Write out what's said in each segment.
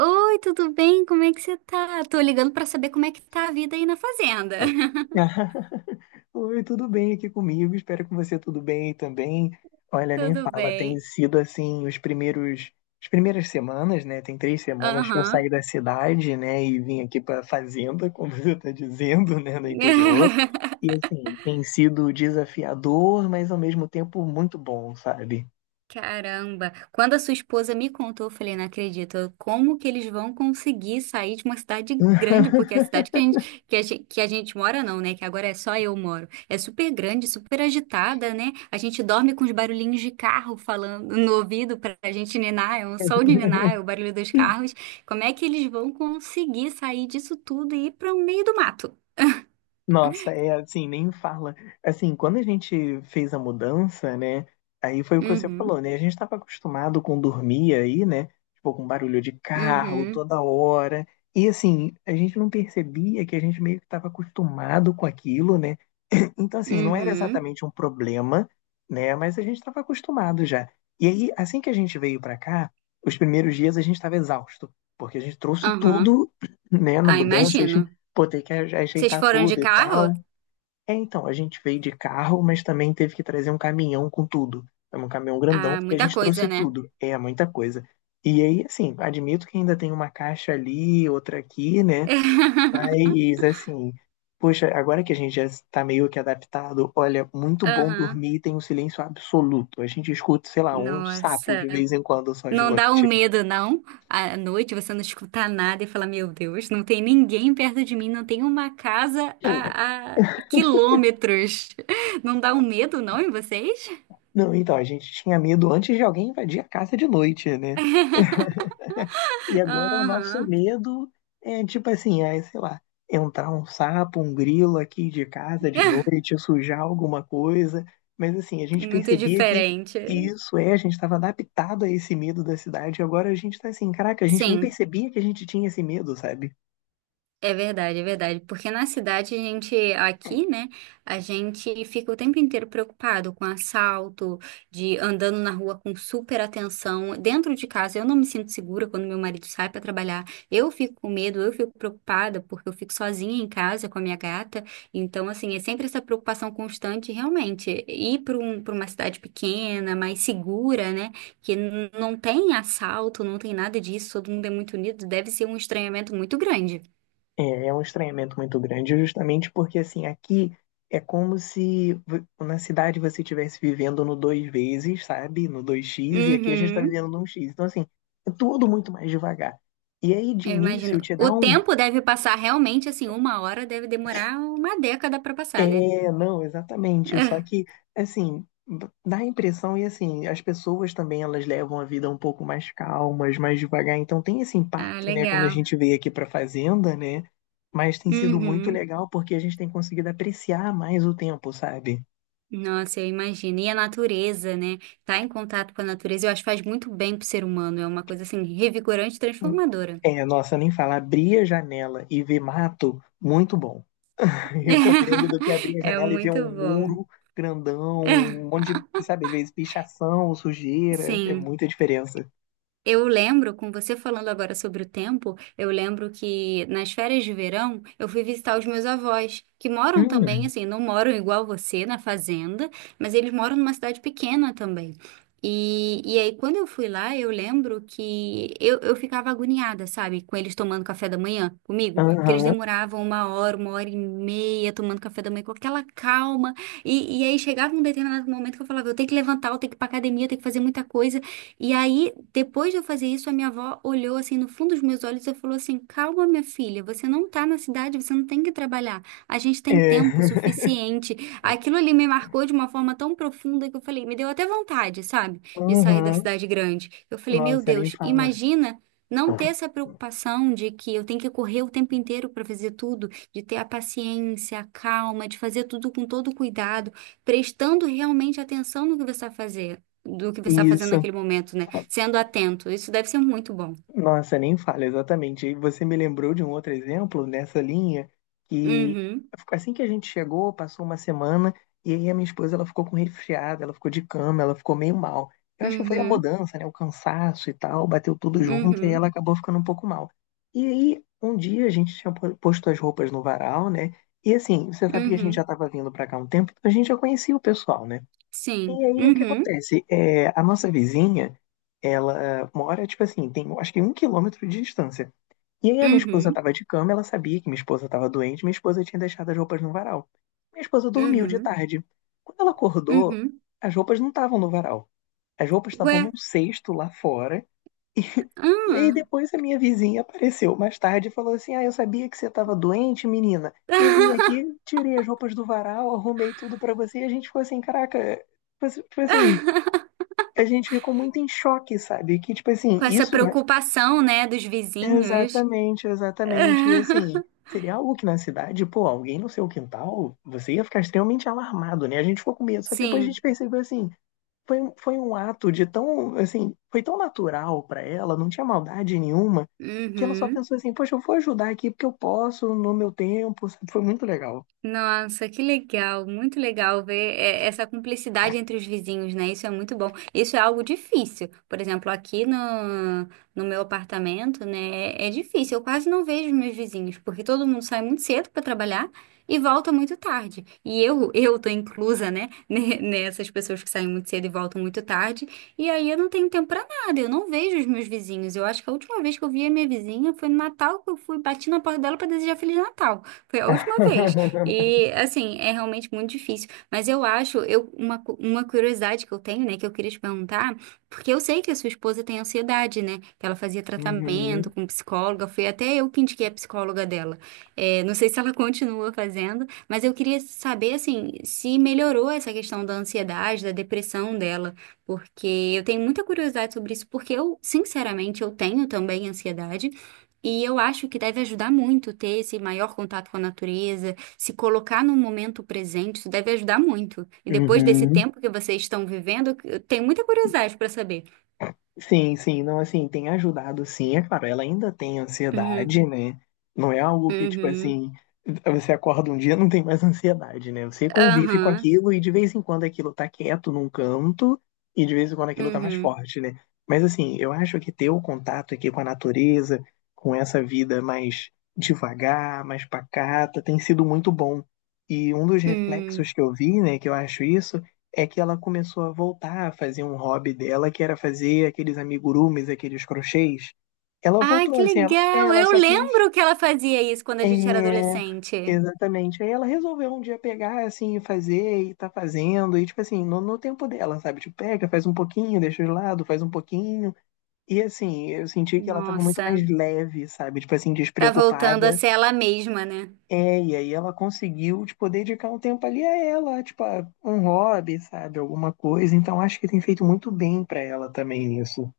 Oi, tudo bem? Como é que você tá? Tô ligando pra saber como é que tá a vida aí na fazenda. Oi, tudo bem aqui comigo? Espero que você tudo bem também. Olha, nem Tudo fala, tem bem? sido assim as primeiras semanas, né? Tem 3 semanas que eu saí Aham. da cidade, né? E vim aqui para fazenda, como você está dizendo, né? No interior. E assim, tem sido desafiador, mas ao mesmo tempo muito bom, sabe? Caramba, quando a sua esposa me contou, eu falei, não acredito, como que eles vão conseguir sair de uma cidade grande, porque a cidade que a gente, que a gente, que a gente mora não, né, que agora é só eu moro, é super grande, super agitada, né, a gente dorme com os barulhinhos de carro falando no ouvido pra gente ninar, é um som de ninar, é o barulho dos carros, como é que eles vão conseguir sair disso tudo e ir para o meio do mato? Nossa, é assim, nem fala. Assim, quando a gente fez a mudança, né? Aí foi o que você Uhum, falou, né? A gente estava acostumado com dormir aí, né? Tipo, com barulho de carro uhum, toda hora. E assim, a gente não percebia que a gente meio que estava acostumado com aquilo, né? Então, assim, não era uhum, exatamente um problema, né? Mas a gente estava acostumado já. E aí, assim que a gente veio para cá, os primeiros dias a gente estava exausto, porque a gente trouxe aham, tudo, né, na ah, mudança imagino. pô, tem que Vocês ajeitar foram de tudo e carro? tal. É, então, a gente veio de carro, mas também teve que trazer um caminhão com tudo. É um caminhão grandão, Ah, porque a muita gente coisa, trouxe né? tudo. É muita coisa. E aí, assim, admito que ainda tem uma caixa ali, outra aqui, né? Mas, assim, poxa, agora que a gente já está meio que adaptado, olha, muito bom Aham. dormir, tem um silêncio absoluto. A gente escuta, sei lá, um sapo Nossa. de vez em quando só de Não dá um noite. medo, não? À noite você não escuta nada e fala: Meu Deus, não tem ninguém perto de mim, não tem uma casa a quilômetros. Não dá um medo, não, em vocês? Não, então, a gente tinha medo antes de alguém invadir a casa de noite, né? E agora o nosso Aham. medo é tipo assim, é, sei lá, entrar um sapo, um grilo aqui de casa de noite, sujar alguma coisa. Mas assim, a gente Muito percebia que diferente. isso é, a gente estava adaptado a esse medo da cidade. E agora a gente tá assim, caraca, a gente nem Sim. percebia que a gente tinha esse medo, sabe? É verdade, é verdade. Porque na cidade a gente, aqui, né, a gente fica o tempo inteiro preocupado com assalto, de andando na rua com super atenção. Dentro de casa eu não me sinto segura quando meu marido sai para trabalhar. Eu fico com medo, eu fico preocupada porque eu fico sozinha em casa com a minha gata. Então, assim, é sempre essa preocupação constante, realmente. Ir para uma cidade pequena, mais segura, né, que não tem assalto, não tem nada disso, todo mundo é muito unido, deve ser um estranhamento muito grande. É, é um estranhamento muito grande, justamente porque assim, aqui é como se na cidade você estivesse vivendo no 2 vezes, sabe? No 2x e aqui a gente está Uhum, vivendo no 1x. Então, assim, é tudo muito mais devagar. E aí, de eu início, imagino. te O dá um. tempo deve passar realmente assim, uma hora deve demorar uma década para passar, né? É, não, exatamente. Só que, assim, dá a impressão, e assim, as pessoas também elas levam a vida um pouco mais calmas, mais devagar. Então tem esse Ah, ah, impacto, né, quando a legal. gente veio aqui pra fazenda, né? Mas tem sido muito Uhum. legal porque a gente tem conseguido apreciar mais o tempo, sabe? Nossa, eu imagino. E a natureza, né? Tá em contato com a natureza, eu acho que faz muito bem pro ser humano. É uma coisa assim, revigorante e transformadora. É, nossa, nem falar, abrir a janela e ver mato, muito bom. Recomendo do que abrir a É janela e ver muito um bom. muro grandão, um monte de, sabe, às vezes pichação, sujeira, é Sim. muita diferença. Eu lembro, com você falando agora sobre o tempo, eu lembro que nas férias de verão eu fui visitar os meus avós, que moram também, assim, não moram igual você na fazenda, mas eles moram numa cidade pequena também. E aí, quando eu fui lá, eu lembro que eu ficava agoniada, sabe, com eles tomando café da manhã comigo, porque eles Aham. demoravam uma hora e meia tomando café da manhã com aquela calma. E aí chegava um determinado momento que eu falava, eu tenho que levantar, eu tenho que ir pra academia, eu tenho que fazer muita coisa. E aí, depois de eu fazer isso, a minha avó olhou assim no fundo dos meus olhos e falou assim: Calma, minha filha, você não tá na cidade, você não tem que trabalhar. A gente tem tempo É. suficiente. Aquilo ali me marcou de uma forma tão profunda que eu falei: Me deu até vontade, sabe, de sair da Uhum. cidade grande. Eu falei: Meu Nossa, nem Deus, fala. imagina. Não ter essa preocupação de que eu tenho que correr o tempo inteiro para fazer tudo, de ter a paciência, a calma, de fazer tudo com todo cuidado, prestando realmente atenção no que você vai fazer do que você está fazendo Isso. naquele momento, né? Sendo atento. Isso deve ser muito bom. Nossa, nem fala, exatamente. E você me lembrou de um outro exemplo nessa linha que Uhum, assim que a gente chegou, passou uma semana e aí a minha esposa ela ficou com resfriada, ela ficou de cama, ela ficou meio mal. Eu acho que foi a uhum, mudança, né, o cansaço e tal, bateu tudo junto e ela uhum, acabou ficando um pouco mal. E aí um dia a gente tinha posto as roupas no varal, né? E assim, você sabe que a gente já uhum. estava vindo para cá há um tempo, a gente já conhecia o pessoal, né? E Sim. aí o que Uhum, acontece? É, a nossa vizinha, ela mora, tipo assim, tem acho que 1 quilômetro de distância. E aí a minha esposa uhum, tava de cama, ela sabia que minha esposa tava doente, minha esposa tinha deixado as roupas no varal. Minha esposa dormiu de uhum, tarde. Quando ela acordou, uhum. as roupas não estavam no varal. As roupas estavam num Ué, cesto lá fora. E aí ah. depois a minha vizinha apareceu mais tarde e falou assim: Ah, eu sabia que você tava doente, menina. Eu vim aqui, tirei as roupas do varal, arrumei tudo pra você. E a gente ficou assim: Caraca, foi assim, tipo assim, a gente ficou muito em choque, sabe? Que, tipo assim, Com essa isso, né? preocupação, né, dos vizinhos. Exatamente, exatamente. E assim, seria algo que na cidade, pô, alguém no seu quintal, você ia ficar extremamente alarmado, né? A gente ficou com medo. Só que depois a gente Sim. percebeu assim, foi um ato de tão, assim, foi tão natural pra ela, não tinha maldade nenhuma, que ela só Uhum. pensou assim, poxa, eu vou ajudar aqui porque eu posso, no meu tempo, sabe? Foi muito legal. Nossa, que legal, muito legal ver é, essa cumplicidade entre os vizinhos, né? Isso é muito bom. Isso é algo difícil. Por exemplo, aqui no meu apartamento, né? É difícil. Eu quase não vejo meus vizinhos, porque todo mundo sai muito cedo para trabalhar e volta muito tarde. E eu, eu tô inclusa, né? Nessas pessoas que saem muito cedo e voltam muito tarde. E aí eu não tenho tempo para nada. Eu não vejo os meus vizinhos. Eu acho que a última vez que eu vi a minha vizinha foi no Natal que eu fui bati na porta dela para desejar Feliz Natal. Foi a última vez. E assim, é realmente muito difícil. Mas eu acho, eu, uma, uma curiosidade que eu tenho, né, que eu queria te perguntar, porque eu sei que a sua esposa tem ansiedade, né? Que ela fazia tratamento Uhum, com psicóloga, foi até eu que indiquei a psicóloga dela. É, não sei se ela continua fazendo, mas eu queria saber, assim, se melhorou essa questão da ansiedade, da depressão dela, porque eu tenho muita curiosidade sobre isso, porque eu, sinceramente, eu tenho também ansiedade. E eu acho que deve ajudar muito ter esse maior contato com a natureza, se colocar no momento presente, isso deve ajudar muito. E depois desse uhum. tempo que vocês estão vivendo, eu tenho muita curiosidade para saber. Sim, sim, não, assim, tem ajudado sim, é claro, ela ainda tem Uhum, ansiedade, né? Não é algo que, tipo uhum, assim, você acorda um dia e não tem mais ansiedade, né? Você convive com aham, aquilo e de vez em quando aquilo tá quieto num canto e de vez em quando aquilo tá mais uhum, forte, né? Mas assim, eu acho que ter o contato aqui com a natureza, com essa vida mais devagar, mais pacata, tem sido muito bom. E um dos hum. reflexos que eu vi, né, que eu acho isso, é que ela começou a voltar a fazer um hobby dela, que era fazer aqueles amigurumis, aqueles crochês. Ela Ai, voltou que assim, ela, é, legal! ela Eu só quis. lembro que ela fazia isso quando a gente era É, adolescente. exatamente. Aí ela resolveu um dia pegar assim e fazer e tá fazendo, e tipo assim, no tempo dela, sabe? Tipo, pega, faz um pouquinho, deixa de lado, faz um pouquinho. E assim, eu senti que ela tava muito Nossa, mais leve, sabe? Tipo assim, tá voltando a despreocupada ser ela mesma, né? é, e aí ela conseguiu, tipo, dedicar um tempo ali a ela, tipo, a um hobby, sabe, alguma coisa. Então acho que tem feito muito bem pra ela também isso.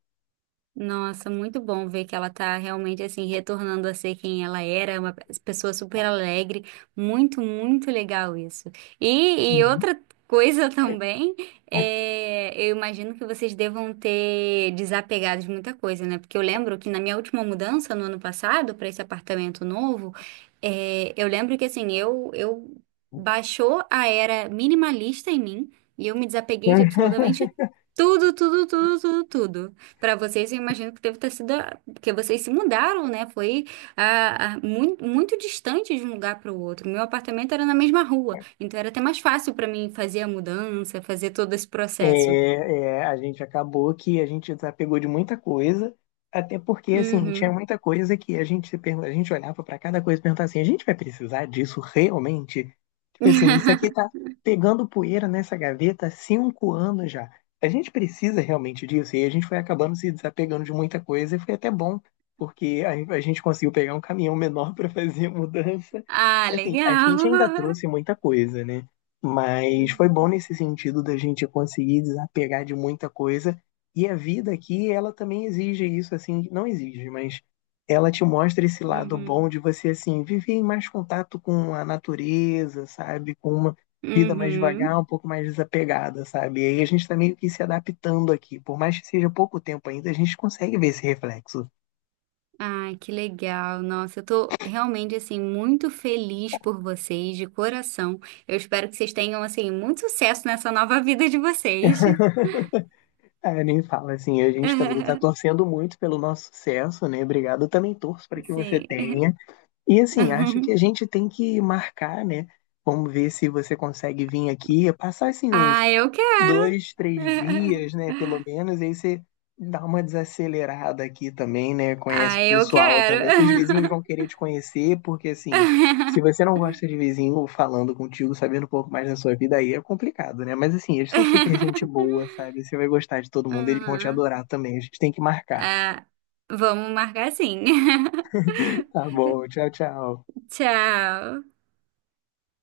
Nossa, muito bom ver que ela tá realmente assim retornando a ser quem ela era, uma pessoa super alegre, muito, muito legal isso. E Uhum. outra coisa também, é, eu imagino que vocês devam ter desapegado de muita coisa, né? Porque eu lembro que na minha última mudança no ano passado para esse apartamento novo, é, eu lembro que assim eu baixou a era minimalista em mim e eu me desapeguei de absolutamente tudo, tudo, tudo, tudo, tudo. Para vocês, eu imagino que deve ter sido, porque vocês se mudaram, né? Foi muito, muito distante de um lugar para o outro. Meu apartamento era na mesma rua, então era até mais fácil para mim fazer a mudança, fazer todo esse É, processo. é, a gente acabou que a gente desapegou de muita coisa, até porque, assim, tinha Uhum. muita coisa que a gente, se pergun- a gente olhava para cada coisa e perguntava assim, a gente vai precisar disso realmente? Tipo assim, isso aqui tá pegando poeira nessa gaveta há 5 anos já. A gente precisa realmente disso? E a gente foi acabando se desapegando de muita coisa e foi até bom, porque a gente conseguiu pegar um caminhão menor para fazer a mudança. Ah, Assim, a gente ainda legal. trouxe muita coisa, né? Mas foi bom Uhum. nesse sentido da gente conseguir desapegar de muita coisa. E a vida aqui, ela também exige isso, assim, não exige, mas ela te mostra esse lado bom Uhum. de você, assim, viver em mais contato com a natureza, sabe? Com uma vida mais Uhum. devagar, um pouco mais desapegada, sabe? E aí a gente está meio que se adaptando aqui. Por mais que seja pouco tempo ainda, a gente consegue ver esse reflexo. Ai, que legal. Nossa, eu tô realmente assim muito feliz por vocês, de coração. Eu espero que vocês tenham assim muito sucesso nessa nova vida de vocês. É, nem fala assim, a gente também está torcendo muito pelo nosso sucesso, né? Obrigado, eu também torço para que você Sim. tenha. E assim, acho que a gente tem que marcar, né? Vamos ver se você consegue vir aqui, passar assim uns Ah, eu quero. 2, 3 dias, né? Pelo menos, aí você dá uma desacelerada aqui também, né? Conhece Ah, o eu pessoal quero. também. Os vizinhos vão querer te conhecer, porque assim, se você não gosta de vizinho falando contigo, sabendo um pouco mais da sua vida, aí é complicado, né? Mas assim, eles são super gente boa, sabe? Você vai gostar de todo mundo, eles vão te Uhum. adorar também. A gente tem que marcar. Ah, vamos marcar sim. Tá bom, tchau, tchau. Tchau.